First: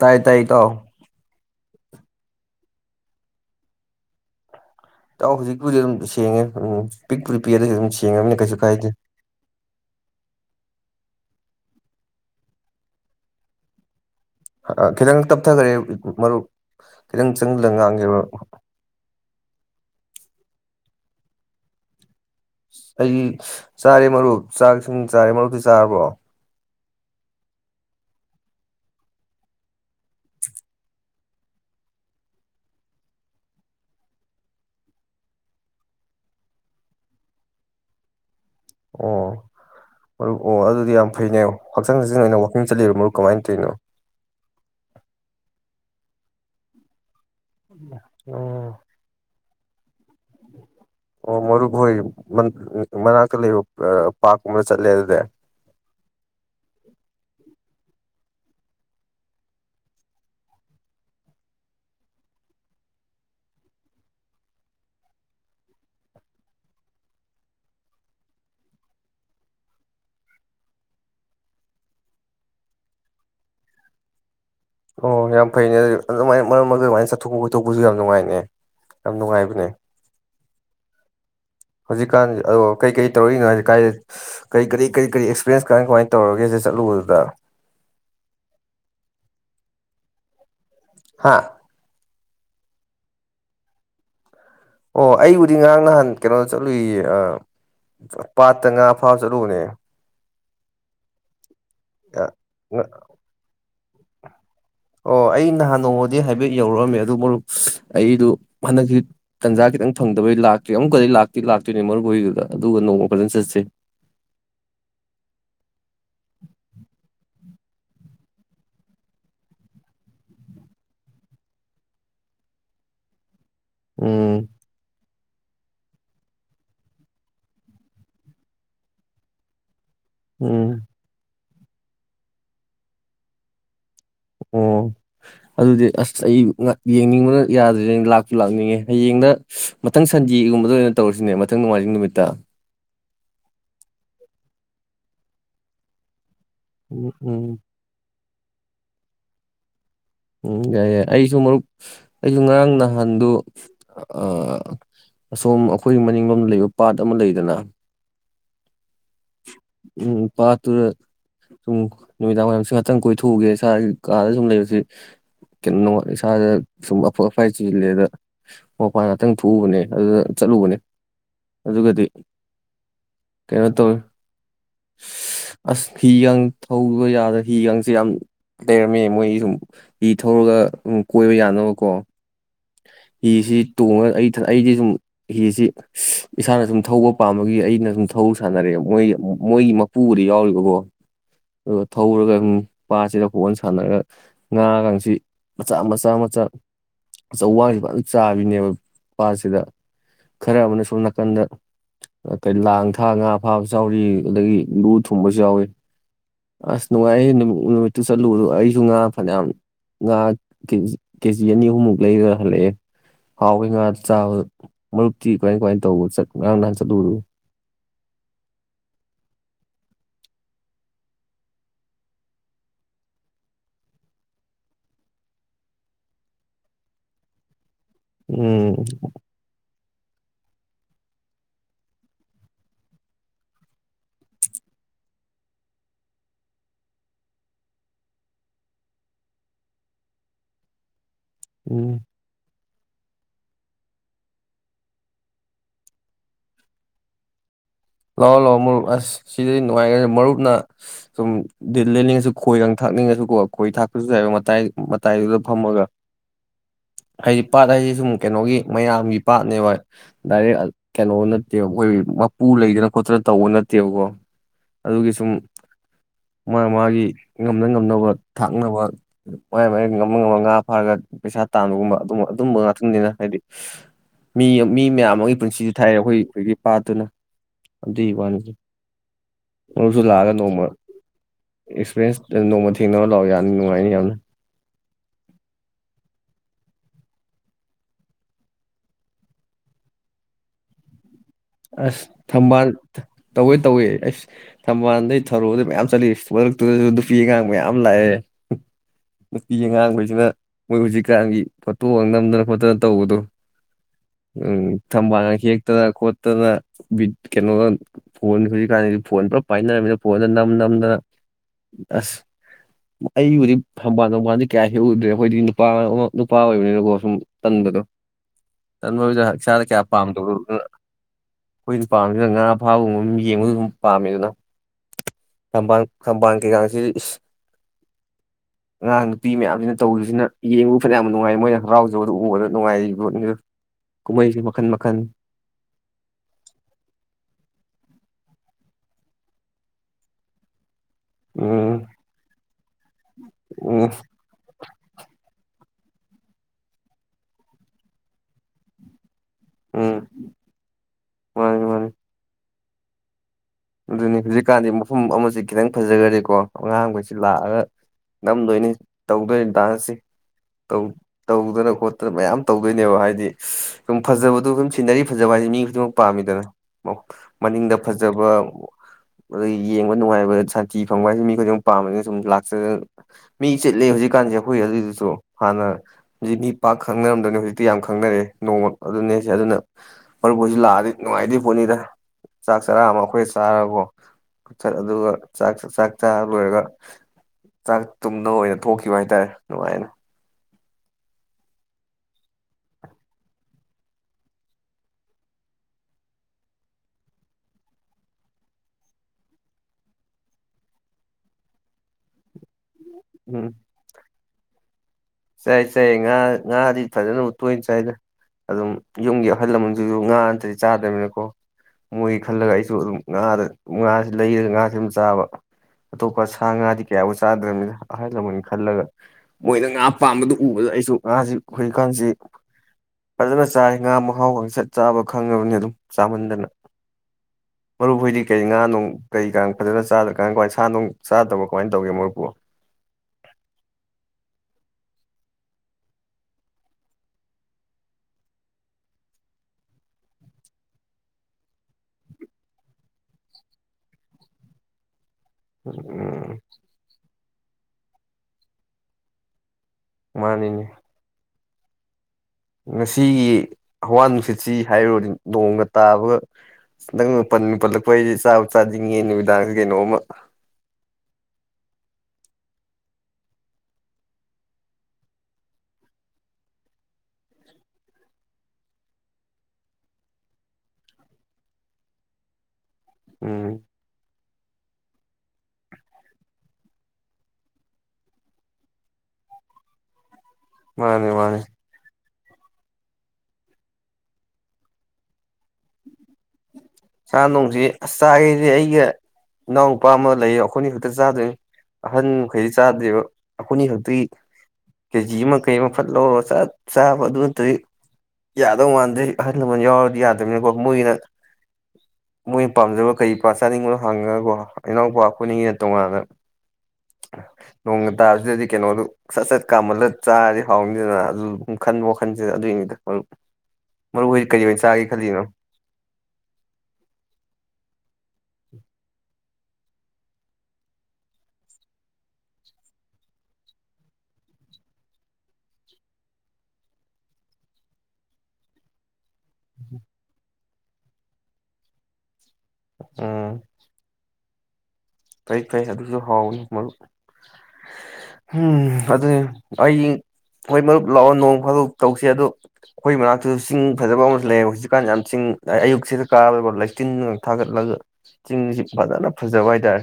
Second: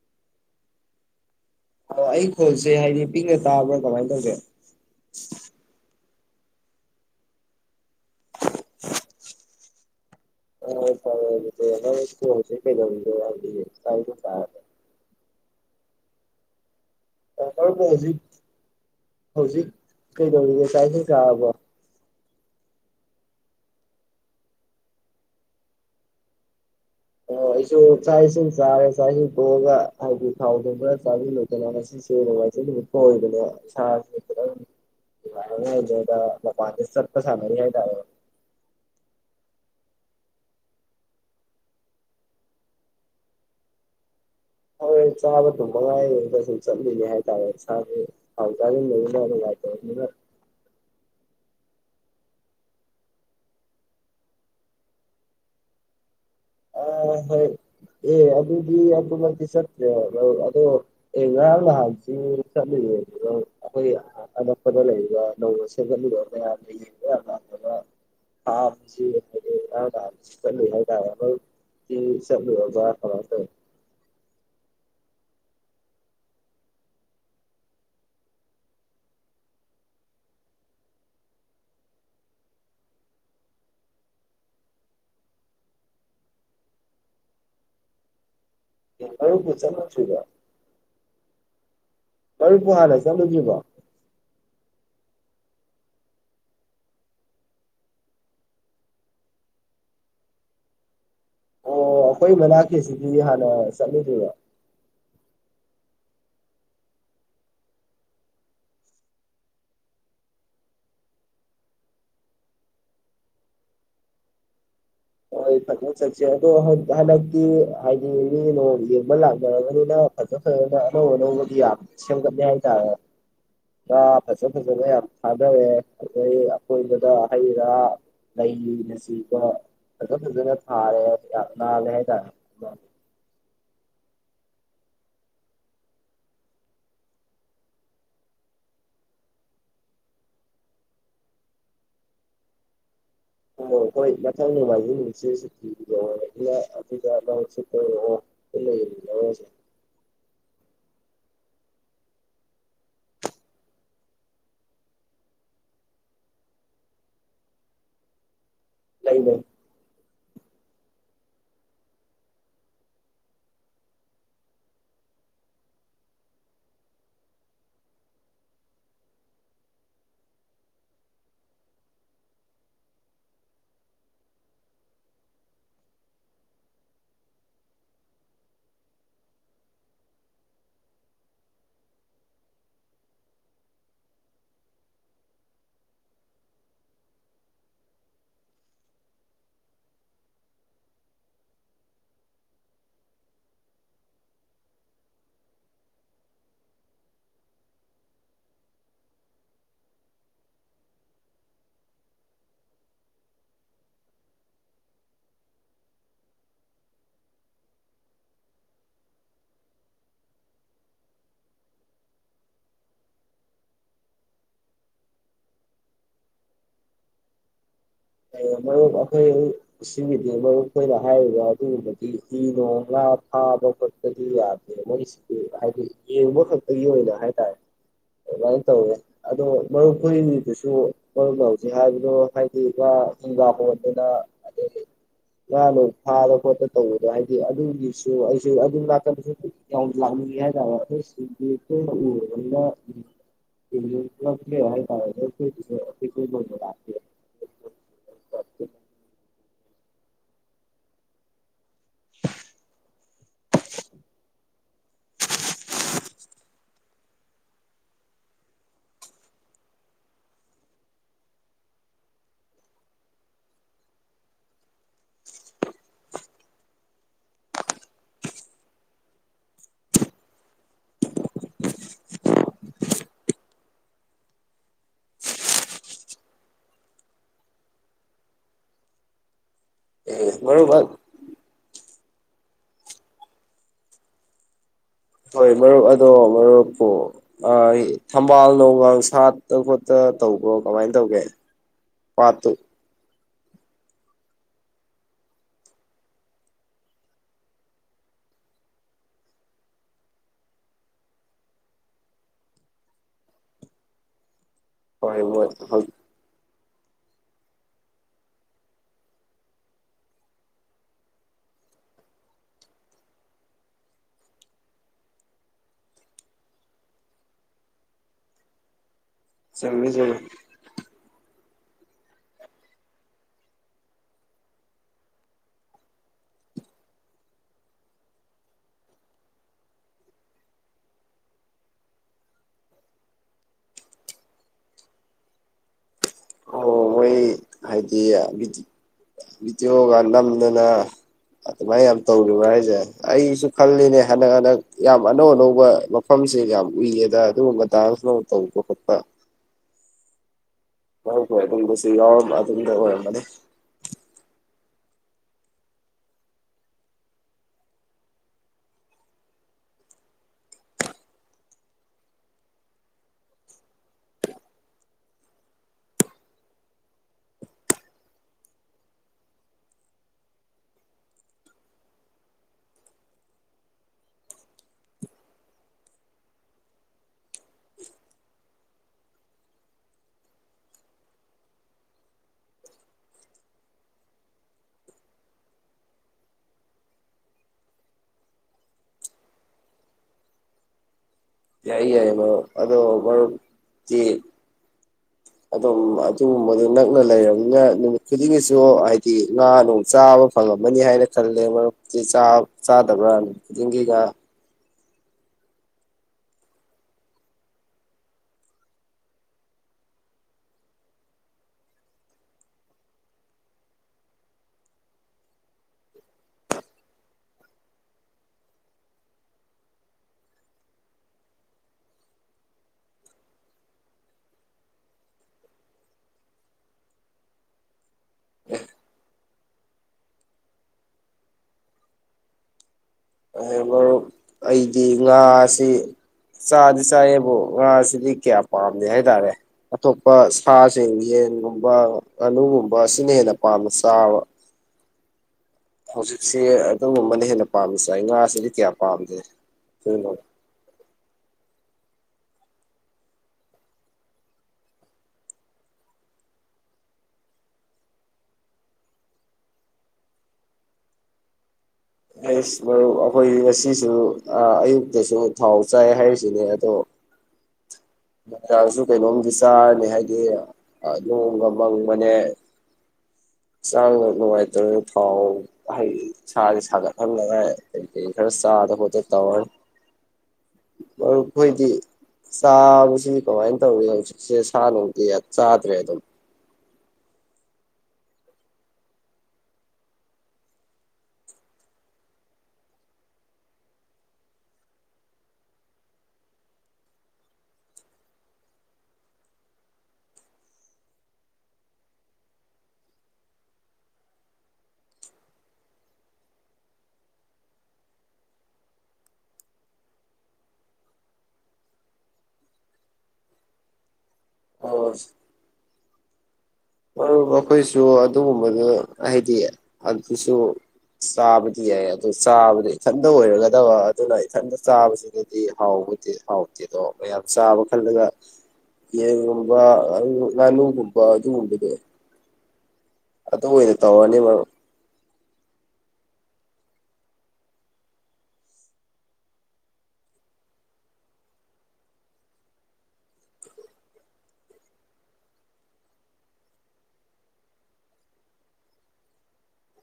ꯇꯥꯏ ꯇꯥꯏ ꯏꯇꯥꯎ ꯑꯣ ꯑꯩ ꯈꯣꯜꯁꯦ ꯍꯥꯏꯗꯤ ꯄꯤꯡꯛꯅ ꯇꯥꯕ꯭ꯔꯥ ꯀꯃꯥꯏꯅ ꯇꯧꯒꯦ ꯇ ꯍ ꯍꯧꯖꯤꯛꯔꯝ ꯁꯦꯡꯉꯦ ꯎꯝ ꯄꯤꯛꯄꯔꯤꯛ ꯄꯤꯔꯗꯁꯨ ꯑꯗꯨꯝ ꯁꯦꯡꯉꯕꯅꯤ ꯀꯩꯁꯨ ꯀꯥꯏꯗꯦ ꯐ ꯀꯩꯗ ꯀꯥꯏ ꯈꯤꯇꯪ ꯇꯞꯊꯈꯔꯦ ꯃꯔꯨꯞ ꯈꯤꯇꯪ ꯆꯪꯗ ꯃꯔꯨꯞꯄꯨ ꯍꯧꯖꯤꯛ ꯉꯥꯡꯈꯤꯕ ꯍꯧꯖꯤꯛ ꯀꯩꯗꯧꯔꯤꯒꯦ ꯆꯥꯛ ꯏꯁꯤꯡ ꯆꯥꯔꯕꯣ ꯑꯩ ꯆꯥꯔꯦ ꯃꯔꯨꯞ ꯆꯥꯛꯁꯤꯡ ꯆꯥꯔꯦ ꯃꯔꯨꯞꯁꯤ ꯆꯥꯔꯕ꯭ꯔꯣ ꯑꯣ ꯑꯩꯁꯨ ꯆꯥꯛ ꯏꯁꯤꯡ ꯆꯥꯔꯦ ꯆꯥꯛ ꯏꯁꯤꯡ ꯀꯣꯛꯑꯒ ꯍꯥꯏꯕꯗꯤ ꯊꯥꯎꯗꯣꯡ ꯄꯨꯔ ꯆꯥꯁꯤꯂꯣꯛꯗꯅ ꯉꯁꯤꯁꯦ ꯣꯡꯉꯥꯏꯖꯩ ꯅꯨꯃꯤꯠꯠꯇ ꯑꯣꯏꯕꯅꯦ ꯏꯁꯥꯁ ꯈꯤꯇꯪ ꯅꯨꯡꯉꯥꯏꯅ ꯍꯥꯏꯗ ꯃꯄꯥꯟꯗ ꯆꯠꯄ ꯁꯥꯟꯅꯔꯤ ꯍꯥꯏꯇꯥꯔꯦ ꯑꯣ ꯃꯔꯨꯞ ꯑꯣ ꯑꯗꯨꯗꯤ ꯌꯥꯝ ꯐꯩꯅꯦ ꯍꯛꯆꯥꯡ ꯍꯛꯆꯦꯜ ꯑꯣꯏꯅ ꯋꯥꯛꯀꯤꯡ ꯆꯠꯂꯤꯕꯣ ꯃꯔꯨꯞ ꯀꯃꯥꯏꯅ ꯇꯧꯔꯤꯅꯣ ꯍꯣꯏ ꯆꯥꯕ ꯇꯨꯝꯅꯕ [unintelligible] ꯁꯨꯝ ꯆꯠꯂꯤꯅꯦ ꯍꯥꯏꯦ ꯁ ꯐꯖ ꯑꯣ ꯃ [unintelligible] ꯑꯣ ꯃꯔꯨꯚꯣꯏ ꯃꯅꯥꯛꯇ ꯂꯩꯕ ꯄꯥꯔꯀꯨꯝꯕꯗ ꯆꯠꯂꯦ ꯑꯗꯨꯗꯤ ꯑ ꯍꯣꯏ ꯑꯦ ꯑꯗꯨꯗꯤ ꯑꯗꯨꯃꯛꯇꯤ ꯆꯠꯇ꯭ꯔꯦ ꯑꯗꯣ ꯑꯦ ꯉꯔꯥꯡ ꯅꯍꯥꯟꯁꯤ ꯆꯠꯂꯤꯨꯌꯦ ꯑꯩꯈꯣꯏ ꯑꯅꯛꯄꯗ ꯂꯩꯔꯤꯕ ꯅꯧꯕ ꯁꯦꯝꯒꯠꯂꯤꯨꯕ ꯃꯌꯥꯝꯅ ꯌꯦꯡꯕ ꯌꯥꯝꯗꯅ ꯐꯝꯁꯤ ꯍꯥꯏꯗꯤ ꯉꯔꯥꯡ ꯅꯍꯥꯟꯁꯤ ꯆꯠꯂꯤꯨ ꯍꯥꯏꯇꯥꯔꯦ ꯆ ꯔꯖꯥ ꯐꯔꯗ ꯑꯣ ꯌꯥꯝ ꯐꯩꯅꯦ ꯑꯗꯨ ꯑꯗꯨꯥꯏꯅ ꯃꯔꯝ ꯃꯔ ꯑꯗꯨꯃꯥꯏꯅ ꯆꯠꯊꯣꯛꯄ ꯈꯣꯠꯇꯣꯛꯄꯁꯨ ꯌꯥꯝ ꯅꯨꯡꯉꯥꯏꯅꯦ ꯌꯥꯝ ꯅꯨꯡꯉꯥꯏꯕꯅꯦ ꯍꯧꯖꯤꯛꯀꯥꯟ ꯑꯗꯣ ꯀꯔꯤ ꯀꯔꯤ ꯇꯧꯔꯛꯏꯅꯣ ꯍꯥꯏ ꯀꯥꯏ ꯀꯔꯤ ꯀꯔꯤ ꯀꯔꯤ ꯀꯔꯤ ꯑꯦꯛꯁꯄꯤꯔꯤꯦꯟꯁ ꯀꯃꯥꯏ ꯀꯃꯥꯏꯅ ꯇꯧꯔꯒꯦ ꯁꯤ ꯆꯠꯂꯨꯕꯗꯨꯗ ꯑꯦꯃ ꯄꯨꯁꯁꯨꯕ ꯍꯥꯥ ꯂꯔꯤꯄꯨ ꯍꯥꯟꯅ ꯆꯠꯂꯨꯔꯤꯕꯣ ꯑꯣ ꯑꯩꯕꯨꯗꯤ ꯉꯔꯍꯥꯡ ꯅꯍꯥꯟ ꯀꯩꯅꯣ ꯆꯠꯂꯨꯏꯌꯦ ꯄꯥꯠꯇ ꯉꯥ ꯐꯥꯕ ꯆꯠꯂꯨꯕꯅꯦ ꯑꯣ ꯑꯩꯈꯣꯏ ꯃꯅꯥꯛꯀꯤꯁꯤꯗꯤ ꯍꯥꯟꯅ ꯆꯠꯂꯤꯗꯕ ꯑꯗꯨ ꯍꯥꯏꯐꯦꯠ ꯌꯧꯔꯛꯑꯝꯃꯦ ꯑꯗꯨ ꯃꯔꯨꯞ ꯑꯩꯗꯨ ꯍꯟꯗꯛꯀꯤ ꯇꯟꯖꯥ ꯈꯤꯇꯪ ꯐꯪꯗꯕꯩ ꯂꯥꯛꯇ꯭ꯔꯤ ꯑꯃꯨꯛꯀꯗꯤꯩ ꯂꯥꯛꯇꯤ ꯂꯥꯛꯇꯣꯏꯅꯦ ꯃꯔꯨꯞ ꯍꯣꯏꯗꯨꯗ ꯑꯗꯨꯒ ꯅꯣꯡꯃ ꯐꯖꯅ ꯆꯠꯁꯤ ꯍꯣꯏ ꯐꯖꯅ ꯆꯠꯁꯦ ꯑꯗꯣ ꯍꯟꯗꯛꯇꯤ ꯍꯥꯏꯗꯤ ꯃꯤ ꯅꯣꯡ ꯌꯦꯡꯕ ꯂꯥꯛꯅꯔꯕꯅꯤꯅ ꯐꯖ ꯐꯖꯅ ꯑꯅꯧ ꯑꯅꯧꯕꯗꯤ ꯌꯥꯝ ꯁꯦꯝꯒꯠꯅꯤ ꯍꯥꯏꯇꯥꯔꯦ ꯑ ꯐꯁꯣ ꯎꯝ ꯐꯁꯨ ꯊꯥꯗꯔꯛꯑꯦ ꯑꯗꯩ ꯑꯀꯣꯏꯕꯗ ꯍꯩ ꯔꯥ ꯂꯩꯅꯆꯕ ꯑꯗꯨꯣ ꯐꯖꯤꯅ ꯎꯝ ꯊꯥꯔꯦ ꯂ ꯂꯩꯦ ꯍꯥꯏ ꯇ ꯑꯣ ꯑꯗꯨꯗꯤ ꯑꯁ ꯑꯩ ꯌꯦꯡꯅꯤꯡꯕꯅ ꯌꯥꯗ꯭ꯔꯦ ꯂꯥꯛꯄꯁꯨ ꯂꯥꯛꯅꯤꯡꯉꯦ ꯍꯌꯦꯡꯗ ꯃꯊꯪ ꯁꯟꯗꯦꯒꯨꯝꯕꯗ ꯑꯣꯏꯅ ꯇꯧꯔꯁꯤꯅꯦ ꯃꯊꯪ ꯅꯣꯡꯃꯥꯏꯖꯤꯡ ꯅꯨꯃꯤꯠꯇ ꯣꯏ ꯃꯊꯥꯏꯅꯤ ꯃꯥ ꯁꯤ ꯏ ꯎꯝ ꯑꯗꯨꯗ ꯎꯝ ꯎꯆꯛꯇ ꯏ ꯂꯩ ꯌꯥꯦ ꯎꯝ ꯌꯥꯏ ꯌꯥꯏ ꯑꯩꯁꯨ ꯃꯔꯨꯞ ꯑꯩꯁꯨ ꯉꯔꯥꯡ ꯅꯍꯥꯟꯗꯨ ꯑꯁꯣꯝ ꯑꯩꯈꯣꯏ ꯃꯅꯤꯡꯂꯣꯝꯗ ꯂꯩꯕ ꯄꯥꯠ ꯑꯃ ꯂꯩꯗꯅ ꯂꯩ ꯂꯩ ꯎ ꯄꯥꯠꯇꯨꯗ ꯁꯨꯝ ꯅꯨꯃꯤꯗꯥꯡ ꯋꯥꯏꯔꯝꯁꯤ ꯉꯥꯛꯇꯪ ꯀꯣꯏꯊꯣꯛꯎꯒꯦ ꯏꯁꯥꯒꯤ ꯀꯥꯗ ꯁꯨꯝ ꯂꯩꯕꯁꯤ ꯀꯩꯅꯣꯅꯨꯡ ꯏꯁꯥꯗ ꯁꯨꯝ ꯑꯐꯛ ꯑꯐꯥꯏ ꯆꯤꯜꯂꯦꯗ ꯃꯄꯥꯟ ꯉꯍꯥꯛꯇꯪ ꯊꯣꯛꯎꯕꯅꯦ ꯑꯗꯨꯗ ꯆꯠꯂꯨꯕꯅꯦ ꯑꯗꯨꯒꯗꯤ ꯀꯩꯅꯣ ꯇꯧꯋꯤ ꯑꯁ ꯍꯤꯒ ꯊꯧꯕ ꯌꯥꯗ꯭ꯔ ꯍꯤꯒꯁꯦ ꯌꯥꯝ ꯂꯩꯔꯝꯃꯦ ꯃꯣꯏ ꯁꯨꯝ ꯍꯤ ꯊꯧꯔꯒ ꯑꯗꯨ ꯀꯣꯏꯕ ꯌꯥꯅꯕꯀꯣ ꯍꯤꯁꯤ ꯇꯣꯡꯉꯒ ꯑꯩ ꯑꯩꯗꯤ ꯁꯨꯝ ꯍꯤꯁꯤ ꯏꯁꯥꯅ ꯁꯨꯝ ꯊꯧꯕ ꯄꯥꯝꯕꯒꯤ ꯑꯩꯅ ꯁꯨꯝ ꯊꯧ ꯁꯥꯟꯅꯔꯛꯑꯦ ꯃꯣꯏ ꯃꯣꯏꯒꯤ ꯃꯄꯨꯕꯨꯗꯤ ꯌꯥꯎꯔꯤꯕꯀꯣ ꯑꯗꯨꯒ ꯊꯧꯔꯒ ꯁ ꯄꯥꯁꯤꯗ ꯈꯣꯛꯑꯅ ꯁꯥꯟꯅꯔꯒ ꯉꯥꯒꯁꯤ ꯃꯆꯥ ꯃꯆꯥ ꯃꯆꯥ ꯑꯆꯧꯋꯥꯁꯤꯦ ꯐꯖ ꯆꯥꯔꯤꯅꯦꯕ ꯄꯥꯠꯁꯤꯗ ꯈꯔ ꯑꯃꯅ ꯁꯣꯝ ꯅꯥꯀꯟꯗ ꯀ ꯂꯥꯡ ꯊꯥ ꯉꯥ ꯐꯥꯕꯁꯨ ꯌꯥꯎꯔꯤ ꯑꯗꯒꯤ ꯂꯨ ꯊꯨꯝꯕꯁꯨ ꯌꯥꯎꯏ ꯑꯁ ꯅꯨꯡꯉꯥꯏꯦ ꯅꯨꯃꯤ ꯅꯨꯃꯤꯠꯇꯨ ꯆꯠꯂꯨꯗ ꯑꯩꯁꯨ ꯉꯥ ꯐꯅꯌꯥꯝ ꯉꯥ ꯀꯦꯖꯤ ꯑꯅꯤ ꯑꯍꯨꯝꯃꯨꯛ ꯂꯩꯔ ꯍꯜꯂꯛꯑꯦ ꯍꯥꯎꯕ ꯉꯥ ꯆꯥꯕ ꯃꯔꯨꯞꯇꯤ ꯀꯃꯥꯏ ꯀꯃꯥꯏ ꯇꯧꯕ ꯉꯔꯥꯡ ꯅꯍꯥꯟ ꯆꯠꯂꯨꯕꯗꯣ ꯃꯔꯨꯞ ꯑꯩꯈꯣꯏ ꯁꯤꯗꯤ ꯃꯔꯨꯞ ꯑꯩꯈꯣꯏꯅ ꯍꯥꯏꯔꯤꯕ ꯑꯗꯨꯒꯨꯝꯕꯗꯤ ꯏ ꯅꯣ ꯉꯥ ꯐꯥꯕ ꯈꯄꯗꯤ ꯌꯥꯗꯦ ꯃꯣꯏꯁꯤꯗꯤ ꯍꯥꯏꯗꯤ ꯌꯦꯡꯕ ꯈꯛꯇꯒꯤ ꯑꯣꯏꯅ ꯍꯥꯏꯇꯥꯔꯦ ꯑꯗꯨꯃꯥꯏꯅ ꯎꯝ ꯇꯧꯋꯦ ꯑꯗꯣ ꯃꯔꯨꯞꯨꯣꯏꯅꯤꯗꯨꯁꯨ ꯀ ꯂꯧꯁꯤ ꯍꯥꯏꯕꯅꯣ ꯍꯥꯏꯗꯤ ꯉꯥ ꯍꯤꯡꯒꯥ ꯈꯣꯟꯠꯇꯅ ꯑꯗꯗꯒꯤ ꯉꯥ ꯂꯣ ꯐꯥꯗ ꯈꯣꯠꯇ ꯇꯧꯕꯗꯣ ꯍꯥꯏꯗꯤ ꯑꯗꯨꯒꯤꯁꯨ ꯑꯩꯁꯨ ꯑꯗꯨ ꯂꯥꯛꯀꯗꯁꯨ ꯌꯥꯝ ꯂꯥꯛꯅꯤꯡꯉꯤ ꯍꯥꯏꯇꯥꯔꯦ ꯑꯗꯨꯁꯨ ꯅꯨꯃꯤꯠ ꯊꯦꯡꯅ ꯎꯝ ꯎꯔꯕꯅꯤꯅ [unintelligible] ꯂꯥꯀꯑꯣ ꯂꯥꯀꯑꯣ ꯃꯔꯨꯞ ꯁꯤꯗ ꯅꯨꯡꯉꯥꯏ ꯃꯔꯨꯞꯅ ꯁꯨꯝ ꯗꯤꯜꯂꯦꯅꯤꯡꯉꯁꯨ ꯈꯣꯏꯒꯪ ꯊꯥꯛꯅꯤꯡꯉꯁꯨꯀꯣ ꯈꯣꯏ ꯊꯥꯛꯄꯁꯨ ꯍꯥꯏꯕ ꯃꯇꯥꯏ ꯃꯇꯥꯏꯗꯨꯗ ꯐꯝꯃꯒ ꯍꯥꯏꯗꯤ ꯄꯥꯠ ꯍꯥꯏꯁꯦ ꯁꯨꯝ ꯀꯩꯅꯣꯒꯤ ꯃꯌꯥꯝꯒꯤ ꯄꯥꯠꯅꯦꯕ ꯗꯥꯏꯔꯦꯛ ꯀꯩꯅꯣ ꯅꯠꯇꯦꯕ ꯑꯩꯈꯣꯏ ꯃꯄꯨ ꯂꯩꯗꯅ ꯈꯣꯠꯇꯅ ꯇꯧꯕ ꯅꯠꯇꯦꯕꯀꯣ ꯑꯗꯨꯒꯤ ꯁꯨꯝ ꯃꯥ ꯃꯥꯒꯤ ꯉꯝꯅ ꯉꯝꯅꯕ ꯊꯥꯛꯅꯕ ꯃꯥꯏ ꯃꯥꯏ ꯉꯝꯝꯕ ꯉꯝꯃ ꯉꯥ ꯐꯥꯔꯒ ꯄꯩꯁꯥ ꯇꯥꯟꯕꯒꯨꯝꯕ ꯑꯗꯨꯝꯕ ꯑꯗꯨꯝꯕ ꯉꯥꯛꯇꯥꯅꯤꯅ ꯍꯥꯏꯗꯤ ꯃꯤ ꯃꯤ ꯃꯌꯥꯝ ꯑꯃꯒꯤ ꯄꯨꯟꯁꯤꯁꯨ ꯊꯥꯛꯏ ꯑꯩꯈꯣꯏ ꯑꯩꯈꯣꯏꯒꯤ ꯄꯥꯠꯇꯨꯅ ꯗꯤ ꯋꯥꯅꯤ ꯃꯔꯁꯨ ꯂꯥꯛꯑꯒ ꯑꯦ ꯅꯣꯡꯃ ꯃꯔꯨꯞ ꯑꯦꯛꯁꯄꯤꯔꯌꯦꯟꯁ ꯑꯗꯨ ꯅꯣꯡꯃ ꯊꯦꯡꯅꯕ ꯂꯥꯛꯑꯣ ꯌꯥꯅꯤ ꯅꯨꯡꯉꯥꯏꯅꯤ ꯌꯥꯝꯅ ꯍꯣꯏ ꯃꯔꯨꯞ ꯑꯗꯣ ꯃꯔꯨꯞꯄꯨ ꯊꯝꯕꯥꯜ ꯅꯣꯡꯒꯡ ꯁꯥꯠꯇ ꯈꯣꯠꯇ ꯇꯧꯕꯣ ꯀꯃꯥꯏꯅ ꯇꯧꯒꯦ ꯑꯁ ꯄꯥꯠꯇꯨ ꯊꯝꯝꯕꯜ ꯇꯧꯋꯦ ꯇꯧꯋꯦ ꯑꯩꯁ ꯊꯝꯕꯥꯜꯗꯩ ꯊꯧꯔꯣꯗꯩ ꯃꯌꯥꯝ ꯆꯠꯂꯤ ꯁꯔꯛꯇꯨꯗꯁꯨ ꯅꯨꯄꯤ ꯑꯉꯥꯡ ꯃꯌꯥꯝ ꯂꯥꯛꯑꯦ ꯅꯨꯄꯤ ꯑꯉꯥꯡꯈꯩꯁꯤꯅ ꯃꯣꯏ ꯍꯧꯖꯤꯛꯀꯥꯟꯒꯤ ꯐꯣꯇꯣꯒ ꯅꯝꯗꯅ ꯈꯣꯠꯇꯅ ꯇꯧꯕꯗꯣ ꯎꯝ ꯍꯣꯏ ꯊꯝꯕꯜꯒꯥꯡ ꯃꯣꯏ ꯍꯦꯛꯇꯅ ꯈꯣꯠ ꯑꯗꯨꯅꯕꯤ ꯀꯩꯅꯣꯗ ꯐꯣꯟ ꯍꯧꯖꯤꯛꯀꯥꯟꯗꯤꯗꯤ ꯐꯣꯟ ꯄꯨꯂꯞ ꯄꯥꯏꯅꯔꯃꯤꯅ ꯐꯣꯟꯗ ꯅꯝ ꯅꯝꯗꯅ ꯑꯁ ꯑꯩꯕꯨꯗꯤ ꯐꯝꯕꯥꯜ ꯊꯝꯕꯥꯜꯗꯤ ꯀꯌꯥ ꯍꯦꯛꯎꯗ꯭ꯔꯦ ꯑꯩꯈꯣꯏꯗꯤ ꯅꯨꯄꯥ ꯅꯨꯄꯥ ꯑꯣꯏꯕꯅꯤꯅꯀꯣ ꯁꯨꯝ ꯇꯟꯕꯗꯣ ꯈꯔꯦ ꯀꯌꯥ ꯆꯨꯝꯃꯤ ꯆꯨꯝꯃꯤ ꯄꯥꯝꯗꯧ ꯑꯩꯈꯣꯏꯅ ꯄꯥꯝꯁꯤꯅ ꯉꯥ ꯐꯥꯕꯒꯨꯝꯕ ꯌꯦꯡꯕꯗꯨ ꯑꯗꯨꯝ ꯄꯥꯝꯃꯦ ꯑꯗꯨꯅꯝꯕꯥꯜ ꯊꯝꯕꯥꯜ ꯀꯩꯀꯥꯁꯤ ꯑꯉꯥꯡ ꯅꯨꯄꯤ ꯃꯌꯥꯝꯁꯤꯅ ꯇꯧꯕꯁꯤꯅ ꯌꯦꯡꯕ ꯐꯅꯌꯥꯝ ꯌꯥꯝ ꯅꯨꯡꯉꯥꯏ ꯃꯣꯏꯅ ꯍꯔꯥꯎꯖꯕꯗ ꯎꯕꯗ ꯅꯨꯡꯉꯥꯏꯔꯤꯕ ꯄꯣꯠꯅꯤ ꯀꯨꯝꯍꯩꯁꯦ ꯃꯈꯜ ꯃꯈꯜ ꯑꯣ ꯃꯣꯏ ꯍꯥꯏꯗꯤ ꯚꯤꯗꯤꯑꯣꯒ ꯅꯝꯗꯅ ꯎꯝ ꯑꯗꯨꯃꯥꯏꯅ ꯌꯥꯝ ꯇꯧꯔꯤꯕ꯭ꯔ ꯍꯥꯏꯁꯦ ꯑꯩꯁꯨ ꯎꯝ ꯈꯜꯂꯤꯅꯦ ꯍꯟꯗꯛ ꯍꯟꯗꯛ ꯌꯥꯝ ꯑꯅꯧ ꯑꯅꯧꯕ ꯃꯐꯝꯁꯦ ꯌꯥꯝ ꯎꯏꯌꯦꯗ ꯑꯗꯨꯒꯨꯝꯕ ꯃꯇꯥꯡꯁꯨꯅ ꯇꯧꯕꯧꯕ ꯈꯣꯠꯄ ꯎꯟ ꯍ ꯍꯣꯏ ꯑꯗꯨꯝ ꯌꯥ ꯗ ꯑꯣꯏ ꯃꯅꯦ ꯑꯗꯨꯅꯤ ꯍꯧꯖꯤꯛꯀꯥꯟꯗꯤ ꯃꯐꯝ ꯑꯃꯁꯤ ꯈꯤꯇꯪ ꯐꯖꯈ꯭ꯔꯦꯀꯣ ꯑꯉꯥꯡꯈꯩꯁꯤ ꯂꯥꯛꯑꯒ ꯅꯝꯗꯣꯏꯅꯤ ꯇꯧꯗꯣꯏꯅꯤ ꯗꯥꯟꯁꯁꯦ ꯇꯧꯗꯅ ꯈꯣꯠꯇꯅ ꯃꯌꯥꯝ ꯇꯧꯗꯣꯏꯅꯦꯕ ꯍꯥꯏꯗꯤ ꯁꯨꯝ ꯐꯖꯕꯗꯣ ꯁꯨꯝ ꯁꯤꯅꯔꯤ ꯐꯖꯕ ꯍꯥꯏꯗꯤ ꯃꯤ ꯈꯨꯗꯤꯡꯃꯛ ꯄꯥꯝꯃꯤꯗꯅ ꯃꯅꯤꯡꯗ ꯐꯖꯕ ꯑꯗꯒꯤ ꯌꯦꯡꯕ ꯅꯨꯡꯉꯥꯏꯕ ꯁꯥꯟꯇꯤ ꯐꯪꯕ ꯍꯥꯏꯁꯦ ꯃꯤ ꯈꯨꯗꯤꯡꯃꯛ ꯄꯥꯝꯕꯅꯤꯅ ꯁꯨꯝ ꯂꯥꯛꯆ ꯃꯤ ꯆꯤꯠꯂꯦ ꯍꯧꯖꯤꯛꯀꯥꯟꯁꯦ ꯑꯩꯈꯣꯏ ꯑꯗꯨꯗꯁꯨ ꯍꯥꯟꯅ ꯍꯧꯖꯤꯛ ꯃꯤ ꯄꯥꯛ ꯈꯪꯅꯔꯝꯗꯕꯅꯤ ꯍꯧꯖꯤꯛꯇꯤ ꯌꯥꯝ ꯈꯪꯅꯔꯛꯑꯦ ꯅꯣꯡꯣꯟ ꯑꯗꯨꯅꯦ ꯑꯗꯨꯅ ꯃꯔꯨꯞ ꯄꯣꯠꯁꯤ ꯂꯥꯛꯑꯗꯤ ꯅꯨꯡꯉꯥꯏꯗꯦ ꯄꯣꯠꯅꯤꯗ ꯆꯥꯛ ꯆꯥꯔꯥ ꯑꯃ ꯑꯩꯈꯣꯏ ꯆꯥꯔꯔꯕꯣꯠ ꯑꯗꯨꯒ ꯆ ꯆꯥꯛ ꯆꯥꯔ ꯂꯣꯏꯔꯒ ꯆꯥꯛ ꯇꯨꯝꯅ ꯑꯣꯏꯅ ꯊꯣꯛꯈꯤꯕ ꯍꯥꯏꯇꯥꯔꯦ ꯑꯗꯨꯃꯥꯏꯅ ꯌꯥꯏ ꯌꯥꯏ ꯃꯔꯨꯞ ꯑꯗꯣ ꯃꯔꯨꯞꯛꯇꯤ ꯑꯗꯨꯝ ꯑꯗꯨꯒꯨꯝꯕꯗꯨ ꯅꯛꯅ ꯂꯩꯔꯕꯅꯤꯅ ꯅꯨꯃꯤꯠ ꯈꯨꯗꯤꯡꯒꯤꯁꯨ ꯍꯥꯏꯗꯤ ꯉꯥ ꯅꯨꯡ ꯆꯥꯕ ꯐꯪꯉꯝꯃꯅꯤ ꯍꯥꯏꯅ ꯈꯜꯂꯦ ꯃꯔꯨꯞꯛꯇꯤꯥ ꯆꯥ ꯆꯥꯗꯕ ꯎꯝ ꯌꯦꯒꯤꯤꯒ ꯆꯥꯏ ꯆ ꯆꯩ ꯉꯥ ꯉꯥꯗꯤ ꯐꯖꯅ ꯇꯣꯏꯅ ꯆꯥꯏꯗ ꯑꯗꯨꯝ ꯌꯨꯝꯒꯤ ꯑꯍꯜ ꯂꯃꯟꯁꯤꯁꯨ ꯉꯥꯇꯗꯤ ꯆꯥꯗ꯭ꯔꯕꯅꯤꯅꯀꯣ ꯃꯣꯏ ꯈꯜꯂꯒ ꯑꯩꯁꯨ ꯑꯗꯨꯝ ꯉꯥꯗ ꯉꯥꯥꯁ ꯂꯩꯔꯒ ꯉꯥꯥꯁ ꯑꯗꯨꯝ ꯆꯥꯕ ꯑꯇꯣꯞꯄ ꯁꯥ ꯉꯥꯗꯤ ꯀꯌꯥꯐꯨꯛ ꯆꯥꯗ꯭ꯔꯕꯅꯤꯅ ꯑꯍꯜ ꯂꯃꯟ ꯈꯜꯂꯒ ꯃꯣꯏꯗ ꯉꯥ ꯑꯄꯥꯝꯕꯗꯨ ꯎꯕꯗ ꯑꯩꯁꯨ ꯉꯥꯁꯤ ꯍꯧꯖꯤꯛꯀꯥꯟꯁꯤ ꯐꯖꯅ ꯆꯥꯔꯤ ꯉꯥ ꯃꯈꯥꯎ ꯈ ꯁꯠ ꯆꯥꯕ ꯈꯪꯉꯕꯅꯤ ꯑꯗꯨꯝ ꯆꯥꯃꯟꯗꯅ ꯃꯔꯨꯞ ꯍꯣꯏꯗꯤ ꯀꯩ ꯉꯥ ꯅꯨꯡ ꯀꯩꯀ ꯐꯖꯅ ꯆꯥꯗꯀ ꯀꯃꯥꯏꯅ ꯁꯥ ꯅꯨꯡ ꯆꯥꯗꯕ ꯀꯃꯥꯏꯅ ꯇꯧꯒꯦ ꯃꯔꯨꯞꯄꯨ ꯃꯔꯨꯞ ꯑꯩꯗꯤ ꯉꯥꯁꯤ ꯆꯥꯗꯤ ꯆꯥꯏꯌꯦꯕꯨ ꯉꯥꯁꯤꯗꯤ ꯀꯌꯥ ꯄꯥꯝꯗ ꯍꯥꯏ ꯇꯥꯔꯦ ꯑꯇꯣꯞꯄ ꯁꯥꯁꯤꯡ ꯌꯦꯟꯒꯨꯝꯕ ꯉꯥꯅꯨꯒꯨꯝꯕ ꯑꯁꯤꯅ ꯍꯦꯟꯅ ꯄꯥꯝꯅ ꯆꯥꯕ꯫ ꯍꯧꯖꯤꯛꯁꯤ ꯎꯝ ꯑꯗꯨꯒꯝꯨꯝꯕꯅ ꯍꯦꯅꯥ ꯄꯥꯝꯃꯤꯁ ꯑꯩ ꯉꯥꯁꯤꯗꯤ ꯀꯌꯥ ꯄꯥꯝꯗꯦ꯫ ꯑꯗꯨꯅ ꯃꯥꯅꯤꯅꯦ ꯉꯁꯤꯒꯤ ꯍꯋꯥ ꯅꯨꯡꯁꯤꯠꯁꯤ ꯍꯥꯏꯔꯨꯔꯅꯤ ꯅꯣꯡꯒ ꯇꯥꯕ ꯈꯤꯇꯪ ꯄ ꯄꯜꯂꯛꯄ ꯍꯥꯏꯁꯦ ꯆꯥꯕ ꯆꯥꯗ꯭ꯉꯩ ꯅꯨꯃꯤꯗꯥꯡꯁ ꯀꯩꯅꯣꯃ ꯑꯦꯁ ꯃꯔ ꯑꯩꯈꯣꯏ ꯉꯁꯤꯁꯨ ꯑꯌꯨꯛꯇꯁꯨ ꯊꯥꯎ ꯆꯥꯏ ꯍꯥꯏꯔꯤꯁꯤꯅꯦ ꯑꯗꯣ ꯥꯔꯁꯨ ꯀꯩꯅꯣꯝꯗꯤ ꯆꯥꯔꯅꯤ ꯍꯥꯏꯗꯤ ꯅꯣꯡꯒ ꯃꯪꯕꯅꯦ ꯎꯝ ꯆꯥꯡꯉ ꯃꯕꯥ ꯑꯗꯨ ꯊꯥꯎꯩ ꯁꯥꯥꯁꯦ ꯁꯥꯒꯠꯍꯟꯗꯔ ꯀꯩ ꯀꯔꯤ ꯈꯔ ꯆꯥꯗ ꯈꯣꯠꯇ ꯇꯧꯔꯅꯤ ꯃꯥꯅꯦ ꯃꯔ ꯃꯥꯅꯦ ꯈꯣꯏꯗꯤ [unintelligible] ꯁꯤ ꯀꯃꯥꯏꯅ ꯇꯧꯏꯤ ꯍꯧꯖꯤꯛꯁꯦ ꯁꯥ ꯅꯨꯡꯛꯇꯤ ꯆꯥꯗ꯭ꯔꯦ ꯑꯗꯨꯝ꯫ ꯁꯥꯥ ꯣꯡꯁꯤ ꯑꯁ ꯆꯥꯈꯩꯁ ꯑꯩꯒ ꯏꯅꯥꯎꯅꯨꯄꯥ ꯑꯃ ꯂꯩꯌꯦ ꯑꯩꯈꯣꯏꯅꯤ ꯈꯛꯇ ꯆꯥꯗꯣꯏ ꯑꯍꯟ ꯃꯈꯩꯗꯤ ꯆꯥꯗꯦꯕ ꯑꯩꯈꯣꯏꯅꯤ ꯈꯛꯇꯤ ꯀꯦꯖꯤ ꯑꯃꯩ ꯑꯃ ꯐꯠ ꯂꯧꯔꯒ ꯆ ꯆꯥꯕ ꯑꯗꯨ ꯅꯠꯇꯗꯤ ꯌꯥꯗꯧ ꯃꯥꯟꯗꯦ ꯑꯍꯜ ꯂꯃꯟ ꯌꯥꯎꯔꯗꯤ ꯌꯥꯗꯕꯅꯤꯀꯣ ꯃꯣꯏꯅ ꯃꯣꯏꯅ ꯄꯥꯝꯖꯕ ꯀꯩ ꯆꯥꯅꯤꯡꯕꯅꯣ ꯍꯪꯉꯒꯀꯣ ꯏꯅꯥꯎꯄꯥ ꯈꯨꯈꯣꯏꯅꯤꯡꯉꯅ ꯇꯣꯉꯥꯟꯅ ꯅꯣꯡ ꯇꯥꯕꯁꯤꯗꯗꯤ ꯀꯩꯅꯣꯗꯨ ꯁꯠ ꯁꯠ ꯀꯥꯝꯃꯜꯂ ꯆꯥꯔꯗꯤ ꯍꯥꯎꯅꯤꯗꯅ ꯑꯗꯨ ꯑꯗꯨꯝ ꯈꯟꯕ ꯋꯥꯈꯟꯁꯤꯗ ꯑꯗꯨꯏꯅꯤꯗ ꯃꯔꯨꯞ꯫ ꯃꯔꯨ ꯍꯗꯤ ꯀꯔꯤ ꯆꯥꯒꯦ ꯈꯜꯂꯤꯅꯣ꯫ ꯑꯩꯈꯣꯏꯁꯨ ꯑꯗꯨꯒꯨꯝꯕꯗꯨ ꯍꯥꯏꯗꯤ ꯑꯗꯨꯁꯨ ꯆꯥꯕꯗꯤ ꯌꯥꯏ ꯑꯗꯨ ꯆꯥꯕꯗ ꯏꯊꯟꯇ ꯑꯣꯏꯔꯒꯗꯕ ꯑꯗꯨꯅ ꯏꯊꯟꯇ ꯆꯥꯕꯁꯤꯗꯗꯤ ꯍꯥꯎꯕꯗꯤ ꯍꯥꯎꯇꯦ ꯑꯗꯣ ꯃꯌꯥꯝ ꯆꯥꯕ ꯈꯜꯂꯒ ꯌꯦꯟ [unintelligible] ꯉꯥꯅꯨ ꯒꯨꯝꯕ ꯑꯗꯨ ꯒꯨꯝꯕ [unintelligible] ꯎꯝ ꯑꯗꯨ ꯑꯣꯏꯅ ꯇꯧꯔꯥꯅꯤ ꯃꯔꯨꯞ꯫ ꯐꯩ ꯐꯩ ꯑꯗꯨꯁꯨ ꯍꯥꯎꯅꯤ ꯃꯔꯨꯞ ꯎꯝ ꯑꯗꯨꯗꯤ ꯑꯩ ꯍꯣꯏ ꯃꯔꯨꯞ ꯂꯥꯛꯑꯣ ꯅꯣꯡ ꯐꯥꯗꯣꯛ ꯇꯧꯁ ꯑꯗꯣ ꯑꯩꯈꯣꯏ ꯃꯅꯥꯛꯇꯁꯨ ꯆꯤꯡ ꯐꯖꯕ ꯑꯃꯁꯨ ꯂꯩ ꯍꯧꯖꯤꯛꯀꯥꯟ ꯌꯥꯝ ꯆꯤꯡ ꯑꯌꯨꯛꯁꯤꯗ ꯀꯥꯣꯏꯕ ꯂꯩꯆꯤꯟ ꯊꯥꯒꯠꯂꯒ ꯆꯤꯡꯁꯤ ꯐꯖꯅ ꯐꯖꯕ ꯍꯥꯏꯇꯥꯔꯦ꯫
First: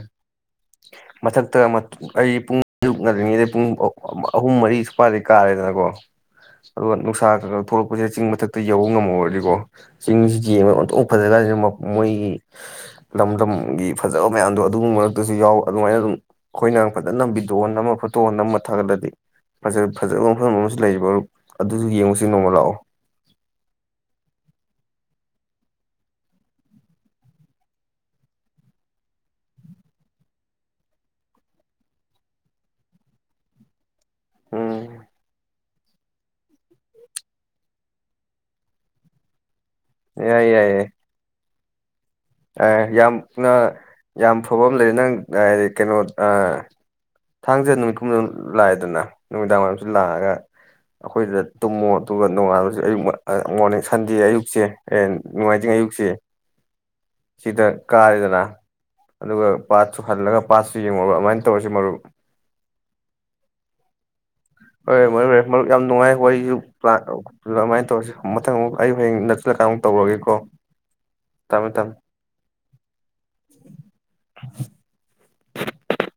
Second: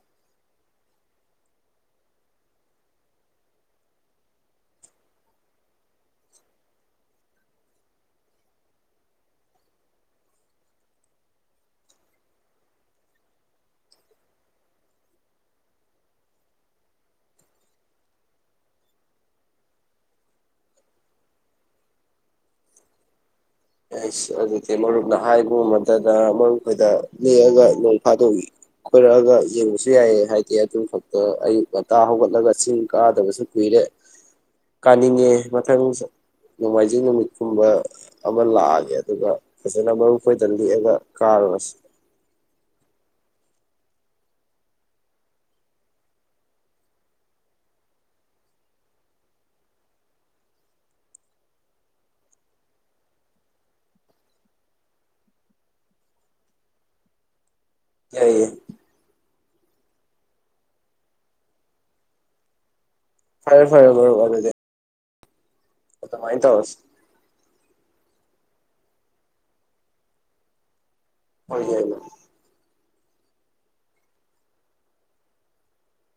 ꯃꯊꯛꯇ ꯑꯩ ꯄꯨꯡ ꯑꯔꯨꯛꯅꯗ꯭ꯔꯤꯉꯩꯗ ꯄꯨꯡ ꯑꯍꯨꯝ ꯃꯔꯤ ꯁꯨꯄꯗꯩ ꯀꯥꯔꯦꯗꯅꯀꯣ ꯑꯗꯣ ꯅꯨꯡꯁꯥ ꯈ ꯈ ꯊꯣꯛꯂꯛꯄꯁꯤꯗ ꯆꯤꯡ ꯃꯊꯛꯇ ꯌꯧꯕ ꯉꯝꯃꯔꯗꯤꯀꯣ ꯆꯤꯡꯁꯤ ꯌꯦꯡꯉꯒ ꯑꯣꯇꯣꯛ ꯐꯖ ꯀꯥꯟꯁꯤꯅ ꯃꯣꯏꯒꯤ ꯂꯝꯗꯝꯒꯤ ꯐꯖꯕ ꯃꯌꯥꯝꯗꯣ ꯑꯗꯨꯒꯨꯝꯕ ꯑꯗꯨꯁꯨ ꯌꯥꯎꯋ ꯑꯗꯨꯃꯥꯏꯅ ꯑꯗꯨꯝ ꯑꯩꯈꯣꯏꯅ ꯐꯖꯅ ꯚꯤꯗꯤꯑꯣ ꯑꯃ ꯐꯣꯇꯣ ꯍꯣꯟ ꯑꯃ ꯊꯥꯒꯠꯂꯗꯤ ꯐꯖꯕ ꯃꯐꯝ ꯑꯃꯁꯨ ꯂꯩꯔꯤꯕ ꯑꯗꯨꯁꯨ ꯌꯦꯡꯕꯁꯤ ꯅꯣꯡꯃ ꯂꯥꯛꯑꯣ ꯑꯩꯁ ꯑꯗꯨꯗꯤ ꯃꯔꯨꯞꯅ ꯍꯥꯏꯕꯃꯗꯗ ꯃꯔꯨꯞꯈꯣꯏꯗ ꯂꯦꯛꯑꯒ ꯅꯣꯡ ꯐꯥꯗꯣꯛ ꯀꯣꯏꯔꯛꯑꯒ ꯌꯦꯡꯕꯁꯨ ꯌꯥꯏꯑ ꯍꯥꯏꯗꯤ ꯑꯗꯨ ꯈꯛꯇ ꯑꯌꯨꯛ ꯉꯇꯥ ꯍꯧꯒꯠꯂꯒ ꯆꯤꯡ ꯀꯥꯗꯕꯁꯨ ꯀꯨꯏꯔꯦ ꯎꯝ ꯀꯥꯅꯤꯡꯒꯦ ꯃꯊꯪ ꯅꯣꯡꯃꯥꯏꯖꯤꯡ ꯅꯨꯃꯤꯠꯀꯨꯝꯕ ꯑꯃꯕ ꯂꯑꯒꯦ ꯑꯗꯨꯒ ꯐꯖꯅ ꯃꯔꯨꯈꯣꯏꯗ ꯂꯤꯛꯛꯑꯒ ꯀꯥꯔꯨꯔꯁꯤ ꯑꯦ ꯌꯥꯝꯅ ꯌꯥꯝ ꯐ꯭ꯔꯕ ꯂꯩꯔꯦ ꯅꯪ ꯍꯥꯏꯗꯤ ꯀꯩꯅꯣ ꯊꯥꯡꯖꯗ ꯅꯨꯃꯤꯠꯀꯨꯝꯗꯪ ꯂꯥꯛꯑꯦꯗꯅ ꯅꯨꯃꯤꯗꯥꯡ ꯋꯥꯏꯔꯝꯁꯨ ꯂꯥꯛꯑꯒ ꯑꯩꯈꯣꯏꯗꯨꯗ ꯇꯨꯝꯃꯣ ꯑꯗꯨꯒ ꯅꯣꯡꯉꯥꯜꯂꯁꯨ ꯑꯌꯨꯛ ꯃꯣꯔꯅꯤꯡ ꯁꯟꯗꯦ ꯑꯌꯨꯛꯁꯦ ꯍ ꯅꯨꯡꯉꯥꯏꯖꯤꯡ ꯑꯌꯨꯛꯁꯦ ꯁꯤꯗ ꯀꯥꯏꯗꯅ ꯌꯥꯏꯌꯦ ꯑꯗꯨꯒ ꯄꯥꯠꯁꯨ ꯍꯜꯂꯒ ꯄꯥꯠꯁꯨ ꯌꯦꯡꯉꯕ ꯑꯗꯨꯃꯥꯏꯅ ꯇꯧꯔꯁꯤ ꯃꯔꯨꯞ ꯐꯔꯦ ꯐꯔꯦ ꯃꯔꯨꯞ ꯑꯗꯨꯗꯦ [unintelligible] ꯍ ꯃꯣꯏ ꯃꯔꯨꯞ ꯌꯥꯝ ꯅꯨꯡꯉꯥꯏ ꯋꯥꯔꯤꯁꯨ ꯇꯧꯔꯁꯤ ꯄ꯭ꯂꯥꯟ ꯑꯗꯨꯃꯥꯏꯅ ꯇꯧꯔꯁꯤ ꯃꯊꯪ ꯑꯃꯨꯛ ꯑꯩ ꯍꯌꯦꯡ ꯅꯛꯁꯤꯜꯂꯀ ꯑꯃꯨꯛ ꯇꯧꯔꯒꯦꯀꯣ ꯍꯣꯏ ꯊꯝꯃꯦ ꯍꯣꯏ ꯊꯝꯃꯦ [unintelligible]